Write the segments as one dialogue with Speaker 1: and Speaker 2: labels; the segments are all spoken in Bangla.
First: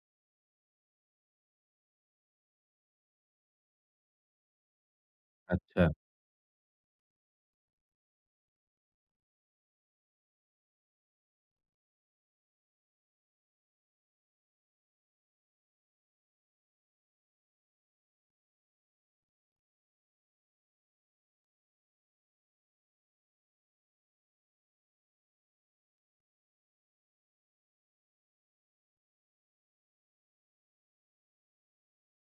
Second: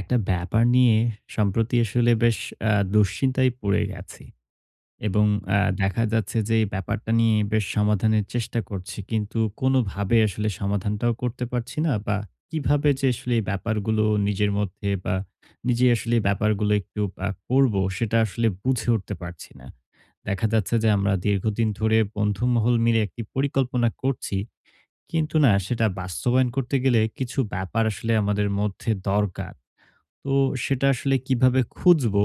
Speaker 1: একটা ব্যাপার নিয়ে সম্প্রতি আসলে বেশ দুশ্চিন্তায় পড়ে গেছি এবং
Speaker 2: আচ্ছা,
Speaker 1: দেখা যাচ্ছে যে এই ব্যাপারটা নিয়ে বেশ সমাধানের চেষ্টা করছি। কিন্তু কোনোভাবে আসলে সমাধানটাও করতে পারছি না, বা কিভাবে যে আসলে এই ব্যাপারগুলো নিজের মধ্যে বা নিজে আসলে এই ব্যাপারগুলো একটু করব, সেটা আসলে বুঝে উঠতে পারছি না। দেখা যাচ্ছে যে আমরা দীর্ঘদিন ধরে বন্ধু মহল মিলে একটি পরিকল্পনা করছি। কিন্তু না, সেটা বাস্তবায়ন করতে গেলে কিছু ব্যাপার আসলে আমাদের মধ্যে দরকার। তো সেটা আসলে কিভাবে খুঁজবো?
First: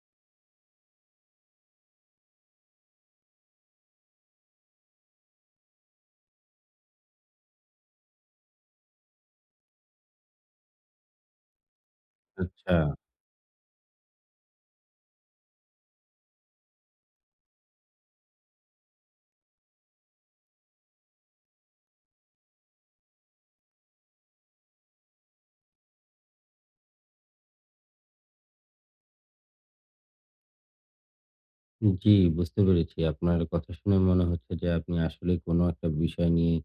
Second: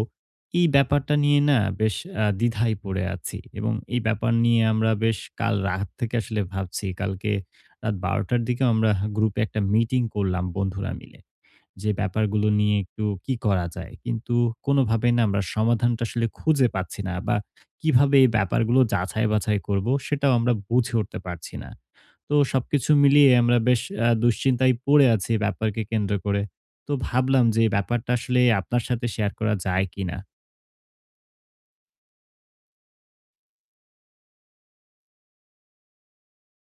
Speaker 1: এই ব্যাপারটা নিয়ে না বেশ দ্বিধায় পড়ে আছি এবং এই ব্যাপার নিয়ে আমরা বেশ কাল রাত থেকে আসলে ভাবছি। কালকে রাত ১২ টার দিকে আমরা গ্রুপে একটা মিটিং করলাম বন্ধুরা মিলে। যে ব্যাপারগুলো
Speaker 2: আচ্ছা।
Speaker 1: নিয়ে একটু কি করা যায়? কিন্তু কোনোভাবেই না আমরা সমাধানটা আসলে খুঁজে পাচ্ছি না, বা কিভাবে এই ব্যাপারগুলো যাচাই-বাছাই করব সেটাও আমরা বুঝে উঠতে পারছি না। তো সবকিছু মিলিয়ে আমরা বেশ দুশ্চিন্তায় পড়ে আছি এই ব্যাপারকে কেন্দ্র করে। তো ভাবলাম যে এই ব্যাপারটা আসলে আপনার সাথে শেয়ার করা যায় কিনা?
Speaker 2: জি, বুঝতে পেরেছি। আপনার কথা শুনে মনে হচ্ছে যে আপনি আসলেই কোনো একটা বিষয় নিয়ে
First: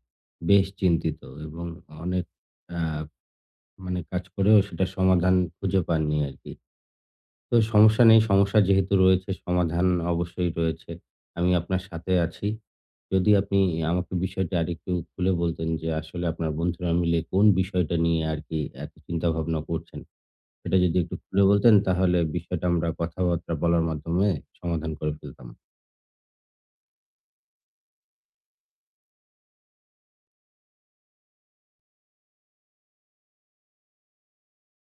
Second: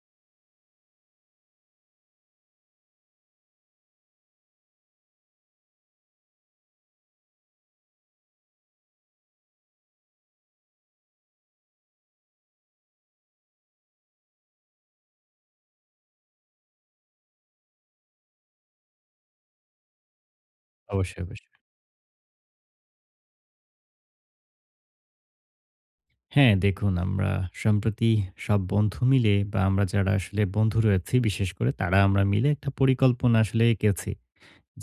Speaker 2: বেশ চিন্তিত এবং অনেক আ মানে কাজ করেও সেটার সমাধান খুঁজে পাননি আরকি। তো সমস্যা নেই, সমস্যা যেহেতু রয়েছে সমাধান অবশ্যই রয়েছে। আমি আপনার সাথে আছি। যদি আপনি আমাকে বিষয়টা আরেকটু খুলে বলতেন যে আসলে আপনার বন্ধুরা মিলে কোন বিষয়টা নিয়ে আরকি এত চিন্তাভাবনা করছেন? সেটা যদি একটু
Speaker 1: অবশ্যই,
Speaker 2: খুলে
Speaker 1: অবশ্যই।
Speaker 2: বলতেন তাহলে বিষয়টা আমরা কথাবার্তা বলার মাধ্যমে সমাধান করে ফেলতাম।
Speaker 1: হ্যাঁ, দেখুন আমরা সম্প্রতি সব বন্ধু মিলে, বা আমরা যারা আসলে বন্ধু রয়েছি বিশেষ করে তারা আমরা মিলে একটা পরিকল্পনা আসলে এঁকেছি।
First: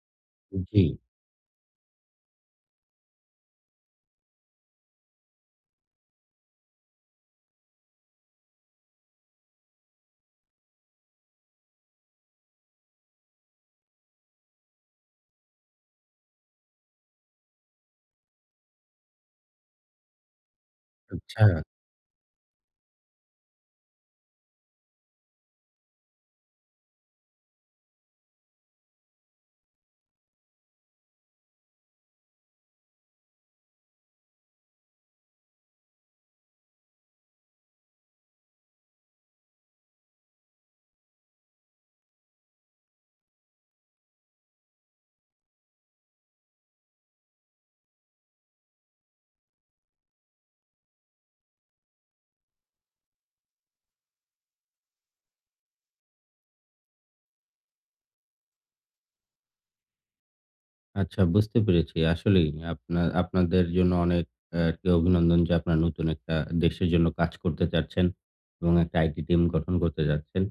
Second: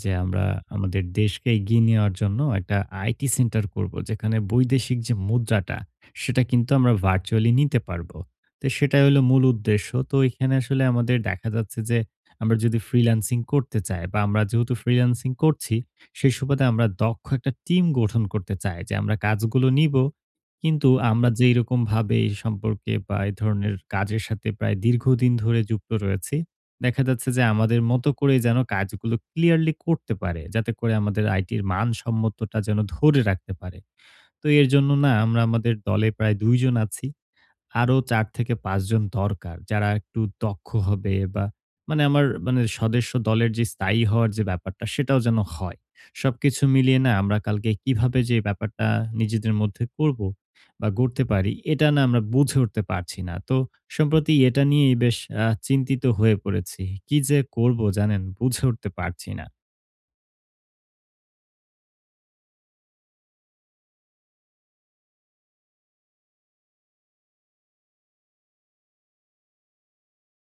Speaker 1: যে আমরা
Speaker 2: জি,
Speaker 1: আমাদের দেশকে এগিয়ে নেওয়ার জন্য একটা আইটি সেন্টার করব। যেখানে বৈদেশিক যে মুদ্রাটা, সেটা কিন্তু আমরা ভার্চুয়ালি নিতে পারবো। তো সেটাই হলো মূল উদ্দেশ্য। তো এখানে আসলে আমাদের দেখা যাচ্ছে যে আমরা যদি ফ্রিল্যান্সিং করতে চাই, বা আমরা যেহেতু ফ্রিল্যান্সিং করছি, সেই সুবাদে আমরা দক্ষ একটা টিম গঠন করতে চাই যে আমরা কাজগুলো নিবো। কিন্তু আমরা
Speaker 2: আচ্ছা,
Speaker 1: যেইরকমভাবে এই সম্পর্কে বা এই ধরনের কাজের সাথে প্রায় দীর্ঘদিন ধরে যুক্ত রয়েছি, দেখা যাচ্ছে যে আমাদের মতো করে যেন কাজগুলো ক্লিয়ারলি করতে পারে। যাতে করে আমাদের আইটির মানসম্মতটা যেন ধরে রাখতে পারে। তো এর জন্য না আমরা আমাদের দলে প্রায় ২ জন আছি। আরো ৪ থেকে ৫ জন দরকার। যারা একটু দক্ষ হবে, বা মানে আমার মানে সদস্য দলের যে স্থায়ী হওয়ার যে ব্যাপারটা, সেটাও যেন হয়। সবকিছু মিলিয়ে না আমরা কালকে কিভাবে যে ব্যাপারটা নিজেদের মধ্যে করব বা গড়তে পারি, এটা না আমরা বুঝে উঠতে পারছি না। তো সম্প্রতি এটা নিয়েই বেশ চিন্তিত হয়ে পড়েছি। কি যে করব জানেন, বুঝে উঠতে পারছি না।
Speaker 2: আচ্ছা বুঝতে পেরেছি। আসলেই আপনাদের জন্য অনেক আরকি অভিনন্দন যে আপনারা নতুন একটা দেশের জন্য কাজ করতে চাচ্ছেন এবং একটা আইটি টিম গঠন করতে যাচ্ছেন।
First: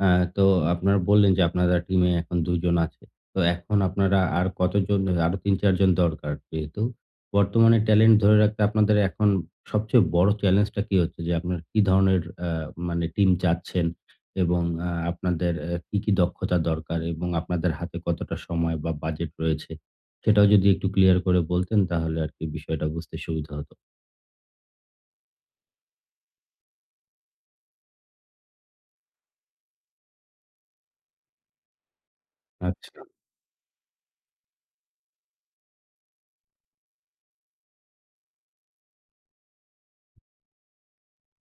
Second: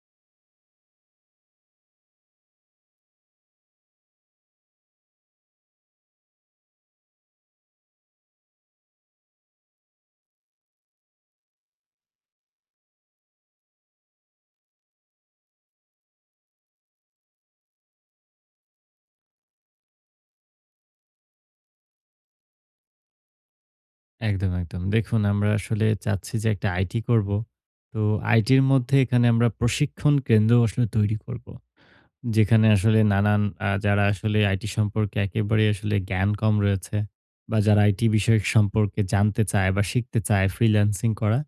Speaker 2: হ্যাঁ, তো আপনারা বললেন যে আপনারা টিমে এখন ২ জন আছে। তো এখন আপনারা আর কতজন আরো ৩-৪ জন দরকার। যেহেতু বর্তমানে ট্যালেন্ট ধরে রাখতে আপনাদের এখন সবচেয়ে বড় চ্যালেঞ্জটা কি হচ্ছে যে আপনার কি ধরনের মানে টিম চাচ্ছেন এবং আপনাদের কি, কি দক্ষতা দরকার এবং আপনাদের হাতে কতটা সময় বা বাজেট রয়েছে? সেটাও যদি একটু ক্লিয়ার করে বলতেন তাহলে আরকি বিষয়টা বুঝতে সুবিধা হতো।
Speaker 1: একদম, একদম। দেখুন আমরা আসলে চাচ্ছি যে একটা আইটি করব। তো আইটির মধ্যে এখানে আমরা প্রশিক্ষণ কেন্দ্র আসলে তৈরি করব। যেখানে আসলে
Speaker 2: আচ্ছা।
Speaker 1: নানান যারা আসলে আইটি সম্পর্কে একেবারে আসলে জ্ঞান কম রয়েছে, বা যারা আইটি বিষয়ক সম্পর্কে জানতে চায় বা শিখতে চায় ফ্রিল্যান্সিং করা।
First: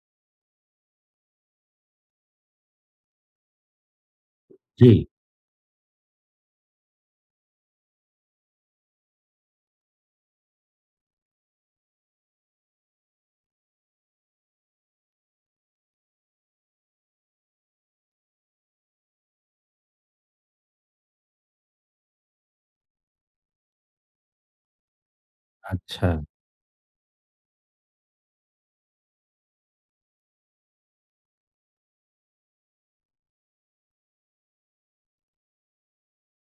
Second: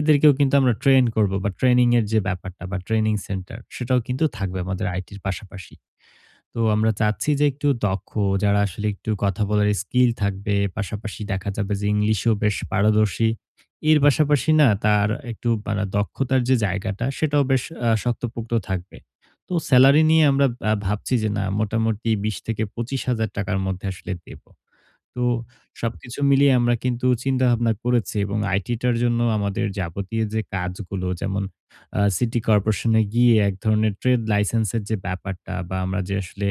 Speaker 1: এদেরকেও কিন্তু আমরা ট্রেন করব, বা ট্রেনিং এর যে ব্যাপারটা বা ট্রেনিং সেন্টার সেটাও কিন্তু থাকবে আমাদের
Speaker 2: জি।
Speaker 1: আইটির পাশাপাশি। তো আমরা চাচ্ছি যে একটু দক্ষ, যারা আসলে একটু কথা বলার স্কিল থাকবে। পাশাপাশি দেখা যাবে যে ইংলিশেও বেশ পারদর্শী। এর পাশাপাশি না তার একটু মানে দক্ষতার যে জায়গাটা সেটাও বেশ শক্তপোক্ত থাকবে। তো সেলারি নিয়ে আমরা ভাবছি যে না মোটামুটি ২০ থেকে ২৫,০০০ টাকার মধ্যে আসলে দেব। তো
Speaker 2: আচ্ছা,
Speaker 1: সবকিছু মিলিয়ে আমরা কিন্তু চিন্তাভাবনা করেছি এবং আইটিটার জন্য আমাদের যাবতীয় যে কাজগুলো, যেমন সিটি কর্পোরেশনে গিয়ে এক ধরনের ট্রেড লাইসেন্সের যে ব্যাপারটা, বা আমরা যে আসলে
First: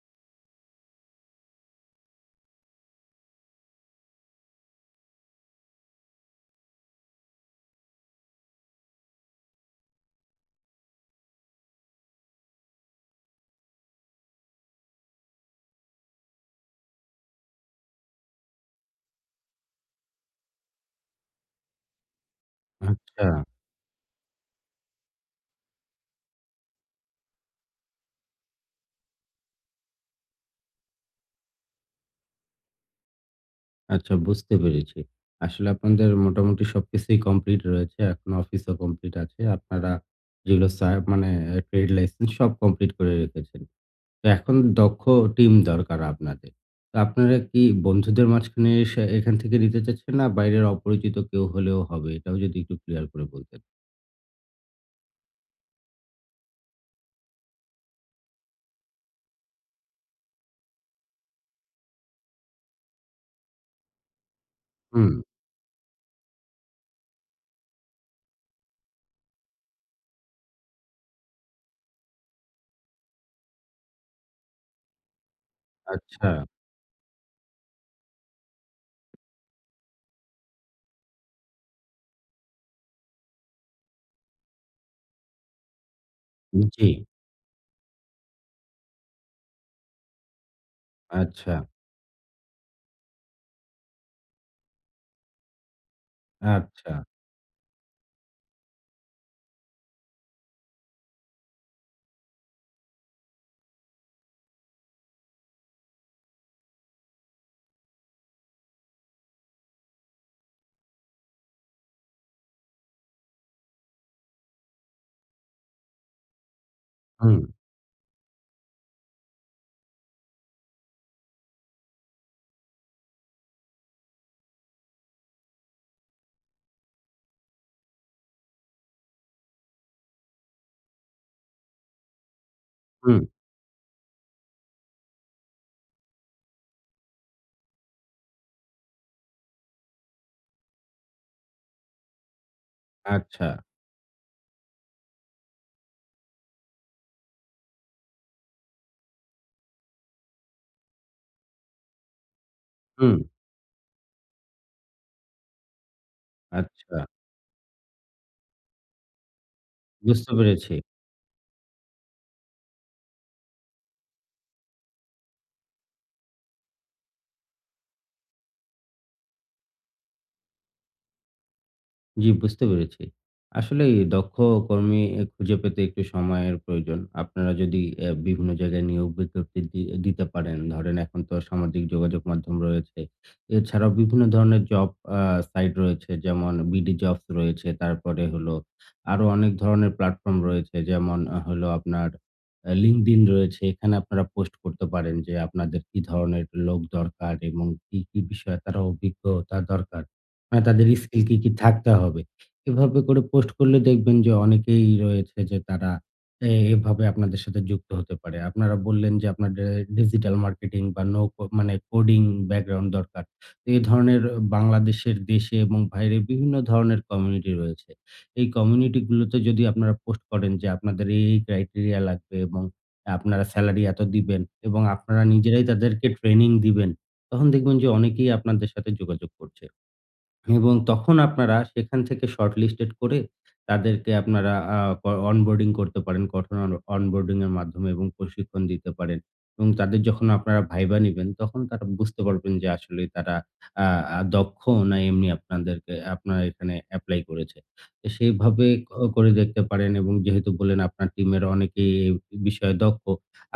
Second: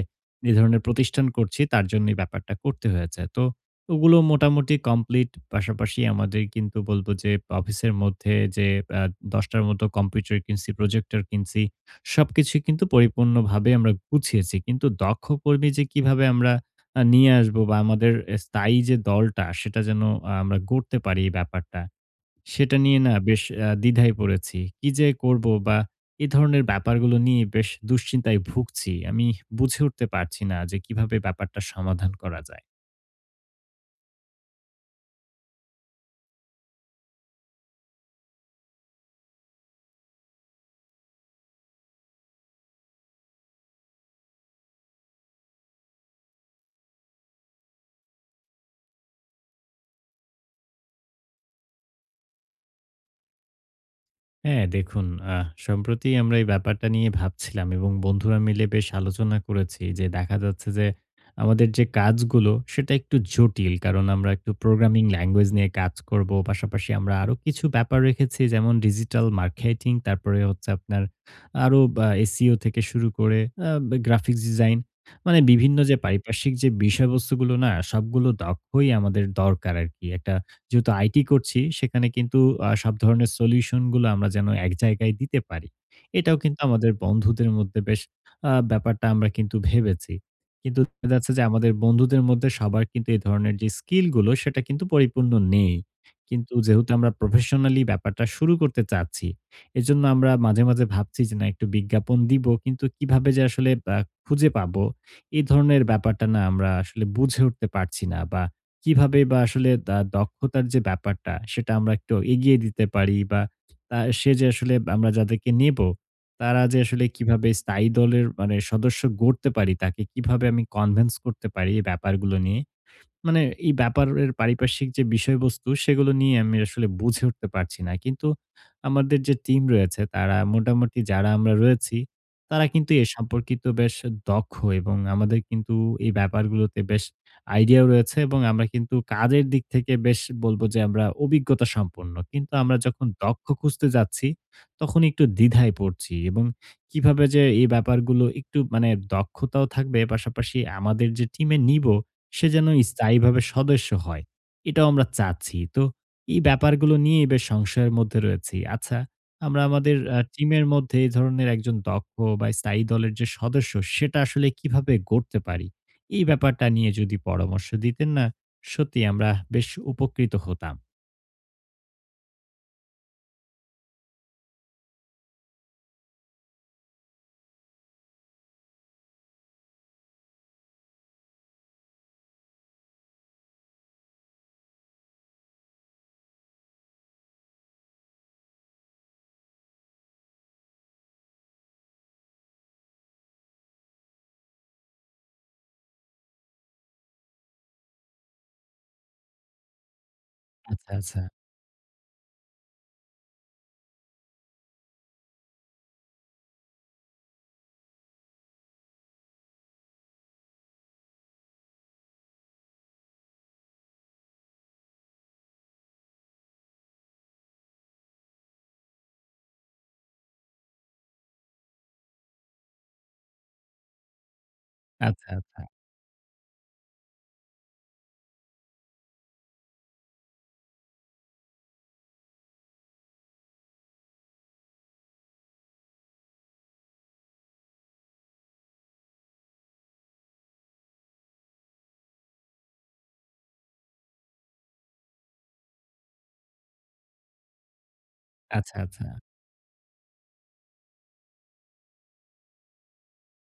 Speaker 1: এ ধরনের প্রতিষ্ঠান করছি তার জন্য এই ব্যাপারটা করতে হয়েছে। তো ওগুলো মোটামুটি কমপ্লিট। পাশাপাশি আমাদের কিন্তু বলব যে অফিসের মধ্যে যে আ ১০ টার মতো কম্পিউটার কিনছি, প্রজেক্টর কিনছি। সবকিছুই কিন্তু পরিপূর্ণভাবে আমরা গুছিয়েছি। কিন্তু দক্ষ কর্মী যে কিভাবে আমরা নিয়ে আসবো, বা আমাদের এ স্থায়ী যে দলটা সেটা যেন আমরা গড়তে পারি এই ব্যাপারটা। সেটা নিয়ে না
Speaker 2: আচ্ছা।
Speaker 1: বেশ দ্বিধায় পড়েছি। কি যে করব, বা এ ধরনের ব্যাপারগুলো নিয়ে বেশ দুশ্চিন্তায় ভুগছি। আমি বুঝে উঠতে পারছি না যে কিভাবে ব্যাপারটা সমাধান করা যায়।
Speaker 2: আচ্ছা, বুঝতে পেরেছি। আসলে আপনাদের মোটামুটি সবকিছুই কমপ্লিট রয়েছে। এখন অফিসও কমপ্লিট আছে। আপনারা যেগুলো মানে ট্রেড লাইসেন্স সব কমপ্লিট করে রেখেছেন। তো এখন দক্ষ টিম দরকার আপনাদের। তো আপনারা কি বন্ধুদের মাঝখানে এসে এখান থেকে নিতে চাচ্ছেন, না বাইরের অপরিচিত কেউ হলেও হবে? এটাও যদি একটু ক্লিয়ার করে বলতেন।
Speaker 1: হ্যাঁ, দেখুন আ সম্প্রতি আমরা এই ব্যাপারটা নিয়ে ভাবছিলাম এবং বন্ধুরা মিলে বেশ আলোচনা করেছি যে দেখা যাচ্ছে যে আমাদের যে কাজগুলো সেটা একটু জটিল। কারণ আমরা একটু প্রোগ্রামিং
Speaker 2: হুম,
Speaker 1: ল্যাঙ্গুয়েজ নিয়ে কাজ করব। পাশাপাশি আমরা আরো কিছু ব্যাপার রেখেছি, যেমন ডিজিটাল মার্কেটিং, তারপরে হচ্ছে আপনার আরো SEO থেকে শুরু করে আ গ্রাফিক্স ডিজাইন, মানে বিভিন্ন যে
Speaker 2: আচ্ছা।
Speaker 1: পারিপার্শ্বিক যে বিষয়বস্তুগুলো, না সবগুলো দক্ষই আমাদের দরকার আরকি। একটা যেহেতু আইটি করছি, সেখানে কিন্তু সব ধরনের সলিউশন গুলো আমরা যেন এক জায়গায় দিতে পারি। এটাও কিন্তু
Speaker 2: জি,
Speaker 1: আমাদের বন্ধুদের মধ্যে বেশ ব্যাপারটা আমরা কিন্তু ভেবেছি। কিন্তু দেখা যাচ্ছে যে
Speaker 2: আচ্ছা,
Speaker 1: আমাদের বন্ধুদের মধ্যে সবার কিন্তু এই ধরনের যে স্কিল গুলো সেটা কিন্তু পরিপূর্ণ নেই। কিন্তু
Speaker 2: আচ্ছা।
Speaker 1: যেহেতু আমরা প্রফেশনালি ব্যাপারটা শুরু করতে চাচ্ছি, এজন্য আমরা মাঝে, মাঝে ভাবছি যে না একটু বিজ্ঞাপন দিব, কিন্তু কিভাবে যে আসলে আ খুঁজে পাবো? এই ধরনের ব্যাপারটা না আমরা আসলে বুঝে উঠতে পারছি না, বা কিভাবে বা আসলে দক্ষতার যে ব্যাপারটা সেটা আমরা একটু এগিয়ে দিতে পারি, বা সে যে আসলে আমরা যাদেরকে নেব, তারা যে আসলে
Speaker 2: হুম,
Speaker 1: কিভাবে স্থায়ী দলের মানে সদস্য গড়তে পারি, তাকে কিভাবে আমি কনভিন্স করতে পারি এই ব্যাপারগুলো নিয়ে? মানে এই ব্যাপারের পারিপার্শ্বিক যে বিষয়বস্তু, সেগুলো নিয়ে আমি আসলে বুঝে উঠতে পারছি না। কিন্তু আমাদের যে টিম রয়েছে, তারা মোটামুটি যারা আমরা রয়েছি, তারা কিন্তু এ
Speaker 2: হুম,
Speaker 1: সম্পর্কিত বেশ দক্ষ, এবং আমাদের কিন্তু এই ব্যাপারগুলোতে বেশ আইডিয়াও রয়েছে এবং আমরা কিন্তু কাজের দিক থেকে বেশ বলবো যে আমরা অভিজ্ঞতা সম্পন্ন। কিন্তু আমরা যখন
Speaker 2: আচ্ছা,
Speaker 1: দক্ষ খুঁজতে যাচ্ছি, তখন একটু দ্বিধায় পড়ছি এবং কিভাবে যে এই ব্যাপারগুলো একটু মানে দক্ষতাও থাকবে পাশাপাশি আমাদের যে টিমে নিব, সে যেন
Speaker 2: হুম,
Speaker 1: স্থায়ীভাবে সদস্য হয়। এটাও আমরা চাচ্ছি। তো এই ব্যাপারগুলো
Speaker 2: আচ্ছা।
Speaker 1: নিয়েই বেশ সংশয়ের মধ্যে রয়েছি। আচ্ছা, আমরা আমাদের
Speaker 2: বুঝতে
Speaker 1: টিমের
Speaker 2: পেরেছি।
Speaker 1: মধ্যে এই ধরনের একজন দক্ষ, বা স্থায়ী দলের যে সদস্য, সেটা আসলে কিভাবে গড়তে পারি? এই ব্যাপারটা নিয়ে যদি পরামর্শ দিতেন না, সত্যিই আমরা বেশ উপকৃত হতাম।
Speaker 2: জি, বুঝতে পেরেছি। আসলেই দক্ষ কর্মী খুঁজে পেতে একটু সময়ের প্রয়োজন। আপনারা যদি বিভিন্ন জায়গায় নিয়োগ বিজ্ঞপ্তি দিতে পারেন। ধরেন, এখন তো সামাজিক যোগাযোগ মাধ্যম রয়েছে। এছাড়াও বিভিন্ন ধরনের জব আ সাইট রয়েছে, যেমন বিডি জবস রয়েছে। তারপরে হলো আরো অনেক ধরনের প্ল্যাটফর্ম রয়েছে, যেমন হলো আপনার LinkedIn রয়েছে। এখানে আপনারা পোস্ট করতে পারেন যে আপনাদের কি ধরনের লোক দরকার এবং কি, কি বিষয়ে তারা অভিজ্ঞতা দরকার। তাদের
Speaker 1: আচ্ছা, আচ্ছা।
Speaker 2: স্কিল কি, কি থাকতে হবে। এভাবে করে পোস্ট করলে দেখবেন যে অনেকেই রয়েছে যে তারা এভাবে আপনাদের সাথে যুক্ত হতে পারে। আপনারা বললেন যে আপনাদের ডিজিটাল মার্কেটিং বা নো কো মানে কোডিং ব্যাকগ্রাউন্ড দরকার। তো এই ধরনের, বাংলাদেশের দেশে এবং বাইরে, বিভিন্ন ধরনের কমিউনিটি রয়েছে। এই কমিউনিটি গুলোতে যদি আপনারা পোস্ট করেন যে আপনাদের এই, এই ক্রাইটেরিয়া লাগবে এবং আপনারা সেলারি এত দিবেন এবং আপনারা
Speaker 1: আচ্ছা, আচ্ছা।
Speaker 2: নিজেরাই তাদেরকে ট্রেনিং দিবেন। তখন দেখবেন যে অনেকেই আপনাদের সাথে যোগাযোগ করছে। এবং তখন আপনারা সেখান থেকে শর্টলিস্টেড করে তাদেরকে আপনারা আ ক অনবোর্ডিং করতে পারেন। কঠোর অনবোর্ডিং এর মাধ্যমে এবং প্রশিক্ষণ দিতে পারেন। এবং তাদের যখন আপনারা ভাইবা নিবেন, তখন তারা বুঝতে পারবেন যে আসলে তারা আ আ দক্ষ না, এমনি আপনাদেরকে আপনার এখানে এপ্লাই করেছে। তো সেইভাবে
Speaker 1: আচ্ছা, আচ্ছা।
Speaker 2: করে দেখতে পারেন। এবং যেহেতু বললেন আপনার টিমের অনেকেই এই বিষয়ে দক্ষ,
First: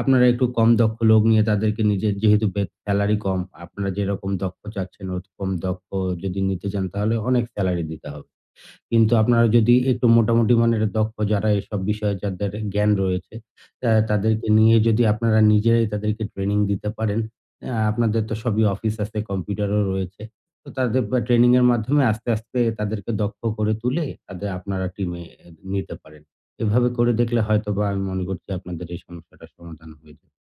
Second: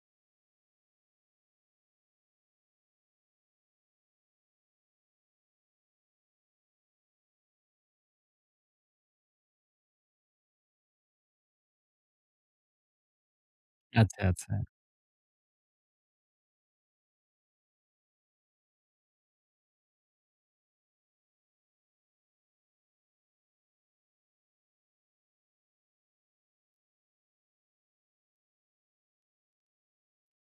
Speaker 2: আপনারা একটু কম দক্ষ লোক নিয়ে তাদেরকে নিজের, যেহেতু সেলারি কম, আপনারা যেরকম দক্ষ চাচ্ছেন ওরকম দক্ষ যদি নিতে চান তাহলে অনেক সেলারি দিতে হবে। কিন্তু আপনারা যদি একটু মোটামুটি মানের দক্ষ, যারা এসব বিষয়ে যাদের জ্ঞান রয়েছে,
Speaker 1: আচ্ছা,
Speaker 2: তাদেরকে
Speaker 1: আচ্ছা।
Speaker 2: নিয়ে যদি আপনারা নিজেরাই তাদেরকে ট্রেনিং দিতে পারেন, আপনাদের তো সবই অফিস আছে, কম্পিউটারও রয়েছে। তো তাদের বা ট্রেনিং এর মাধ্যমে আস্তে, আস্তে তাদেরকে দক্ষ করে তুলে তাদের আপনারা টিমে নিতে পারেন। এভাবে করে দেখলে হয়তোবা আমি মনে করছি আপনাদের এই সমস্যাটার সমাধান হয়ে যাবে।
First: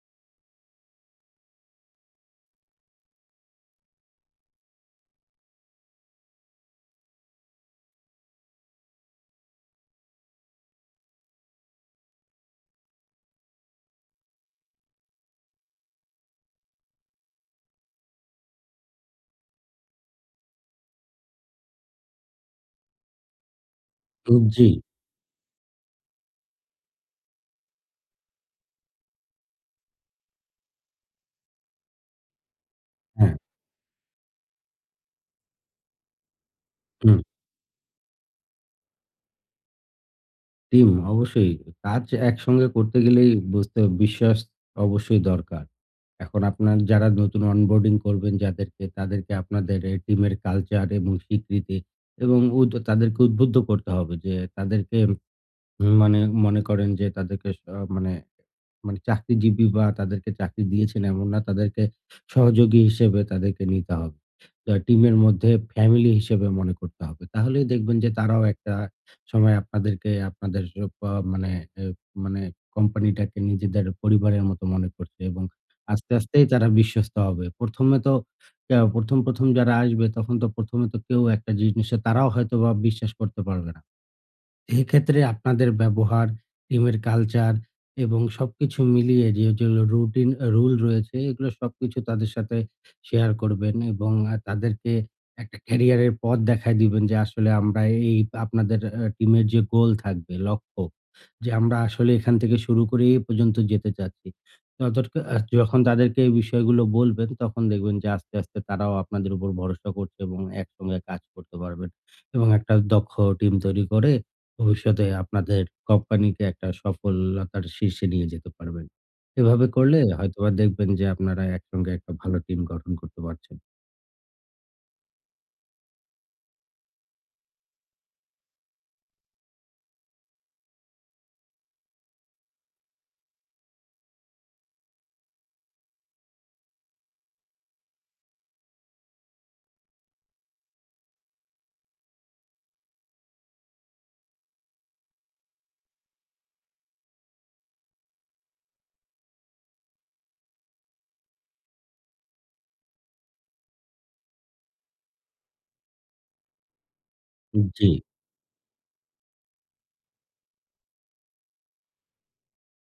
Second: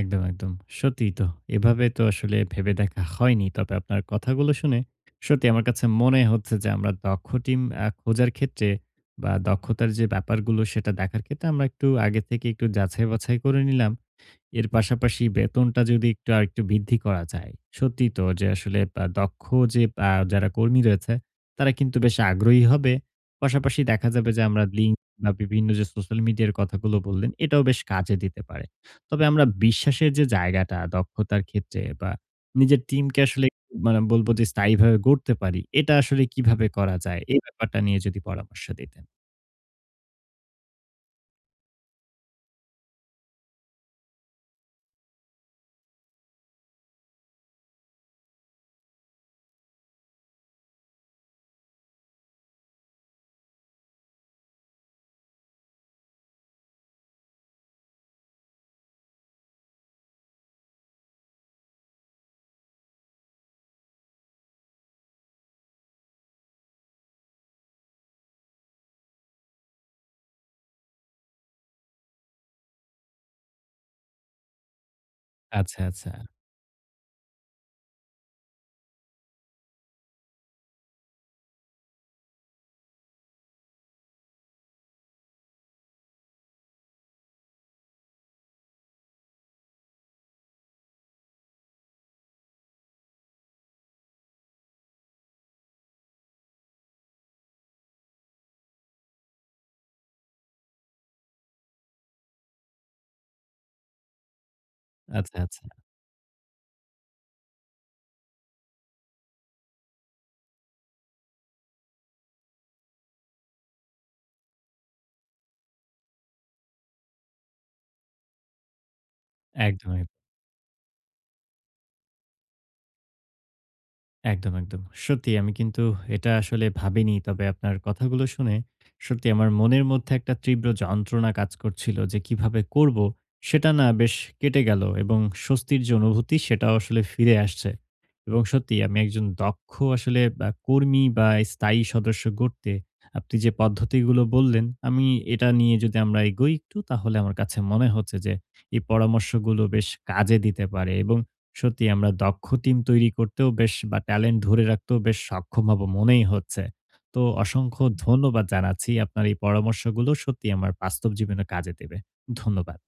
Speaker 1: একদম, একদম। সত্যিই তো। এভাবে তো আসলে ভেবে দেখা হয়নি। তবে আপনার কথাগুলো শুনে সত্যি আমার কাছে মনে হচ্ছে যে আমরা দক্ষ টিম খোঁজার ক্ষেত্রে বা দক্ষতার যে ব্যাপারগুলো সেটা দেখার ক্ষেত্রে আমরা একটু আগে থেকে একটু যাচাই-বাছাই করে নিলাম। এর পাশাপাশি বেতনটা যদি একটু আরেকটু বৃদ্ধি করা যায়। সত্যিই তো যে আসলে দক্ষ যে যারা কর্মী রয়েছে, তারা কিন্তু বেশ আগ্রহী হবে। পাশাপাশি দেখা যাবে
Speaker 2: উম,
Speaker 1: যে আমরা
Speaker 2: জি,
Speaker 1: লিঙ্ক, বা বিভিন্ন যে সোশ্যাল মিডিয়ার কথাগুলো বললেন, এটাও বেশ কাজে দিতে পারে। তবে আমরা বিশ্বাসের যে জায়গাটা দক্ষতার ক্ষেত্রে, বা নিজের টিমকে
Speaker 2: হ্যাঁ,
Speaker 1: আসলে মানে বলবো যে স্থায়ীভাবে গড়তে পারি, এটা আসলে কিভাবে করা
Speaker 2: হুম।
Speaker 1: যায়? এই ব্যাপারটা নিয়ে যদি পরামর্শ দিতেন।
Speaker 2: টিম অবশ্যই। কাজ একসঙ্গে করতে গেলেই বুঝতে, বিশ্বাস অবশ্যই দরকার। এখন আপনার যারা নতুন অনবোর্ডিং করবেন যাদেরকে, তাদেরকে আপনাদের এ টিমের কালচার এবং স্বীকৃতি এবং তাদেরকে উদ্বুদ্ধ করতে হবে যে তাদেরকে মানে, মনে করেন যে তাদেরকে স আহ মানে মানে চাকরিজীবী বা তাদেরকে চাকরি দিয়েছেন এমন না, তাদেরকে সহযোগী হিসেবে তাদেরকে নিতে হবে। টিমের মধ্যে ফ্যামিলি হিসেবে মনে করতে হবে। তাহলেই দেখবেন যে তারাও একটা সময় আপনাদেরকে, আপনাদের প মানে এ মানে কোম্পানিটাকে নিজেদের পরিবারের মতো মনে করছে এবং
Speaker 1: আচ্ছা,
Speaker 2: আস্তে,
Speaker 1: আচ্ছা।
Speaker 2: আস্তেই তারা বিশ্বস্ত হবে। ১ম এ তো ১ম, ১ম যারা আসবে তখন তো ১ম এ তো কেউ একটা জিনিসে তারাও হয়তোবা বিশ্বাস করতে পারবে না। এক্ষেত্রে আপনাদের ব্যবহার, টিমের কালচার এবং সবকিছু মিলিয়ে যেগুলো রুটিন রুল রয়েছে, এগুলো সবকিছু তাদের সাথে শেয়ার করবেন এবং তাদেরকে একটা ক্যারিয়ারের পথ দেখায় দিবেন যে আসলে আমরা এই আপনাদের টিমের যে গোল থাকবে, লক্ষ্য, যে আমরা আসলে এখান থেকে শুরু করে এই পর্যন্ত যেতে চাচ্ছি। ততটুকু
Speaker 1: আচ্ছা, আচ্ছা।
Speaker 2: যখন তাদেরকে এই বিষয়গুলো বলবেন তখন দেখবেন যে আস্তে, আস্তে তারাও আপনাদের উপর ভরসা করছে এবং একসঙ্গে কাজ করতে পারবেন এবং একটা দক্ষ টিম তৈরি করে ভবিষ্যতে আপনাদের কোম্পানিকে একটা সফলতার শীর্ষে নিয়ে যেতে পারবেন। এভাবে করলে
Speaker 1: একদমই।
Speaker 2: হয়তোবা দেখবেন যে আপনারা একসঙ্গে একটা ভালো টিম গঠন করতে পারছেন।
Speaker 1: একদম, একদম। সত্যি আমি কিন্তু এটা আসলে ভাবিনি। তবে আপনার কথাগুলো শুনে সত্যি আমার মনের মধ্যে একটা তীব্র যন্ত্রণা কাজ করছিল যে কিভাবে করব, সেটা না বেশ কেটে গেল এবং স্বস্তির যে অনুভূতি সেটাও আসলে ফিরে আসছে। এবং সত্যি আমি একজন দক্ষ আসলে কর্মী বা স্থায়ী সদস্য গড়তে, আপনি যে পদ্ধতিগুলো বললেন, আমি এটা নিয়ে যদি আমরা এগোই একটু, তাহলে আমার কাছে মনে হচ্ছে যে এই পরামর্শগুলো বেশ কাজে দিতে পারে, এবং সত্যি আমরা দক্ষ টিম তৈরি করতেও বেশ, বা ট্যালেন্ট ধরে রাখতেও বেশ সক্ষম হব মনেই হচ্ছে। তো অসংখ্য
Speaker 2: জি,
Speaker 1: ধন্যবাদ জানাচ্ছি। আপনার এই পরামর্শগুলো সত্যিই আমার বাস্তব জীবনে কাজে দেবে। ধন্যবাদ।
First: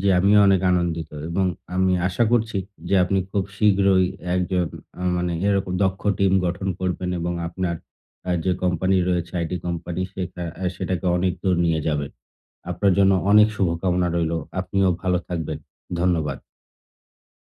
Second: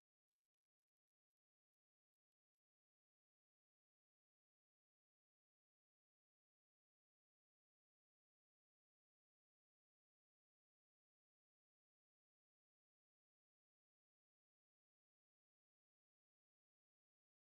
Speaker 2: জি, আমিও অনেক আনন্দিত এবং আমি আশা করছি যে আপনি খুব শীঘ্রই একজন, মানে এরকম দক্ষ টিম গঠন করবেন এবং আপনার যে কোম্পানি রয়েছে, আইটি কোম্পানি, সেখা আ সেটাকে অনেক দূর নিয়ে যাবেন। আপনার জন্য অনেক শুভকামনা রইলো। আপনিও ভালো থাকবেন। ধন্যবাদ।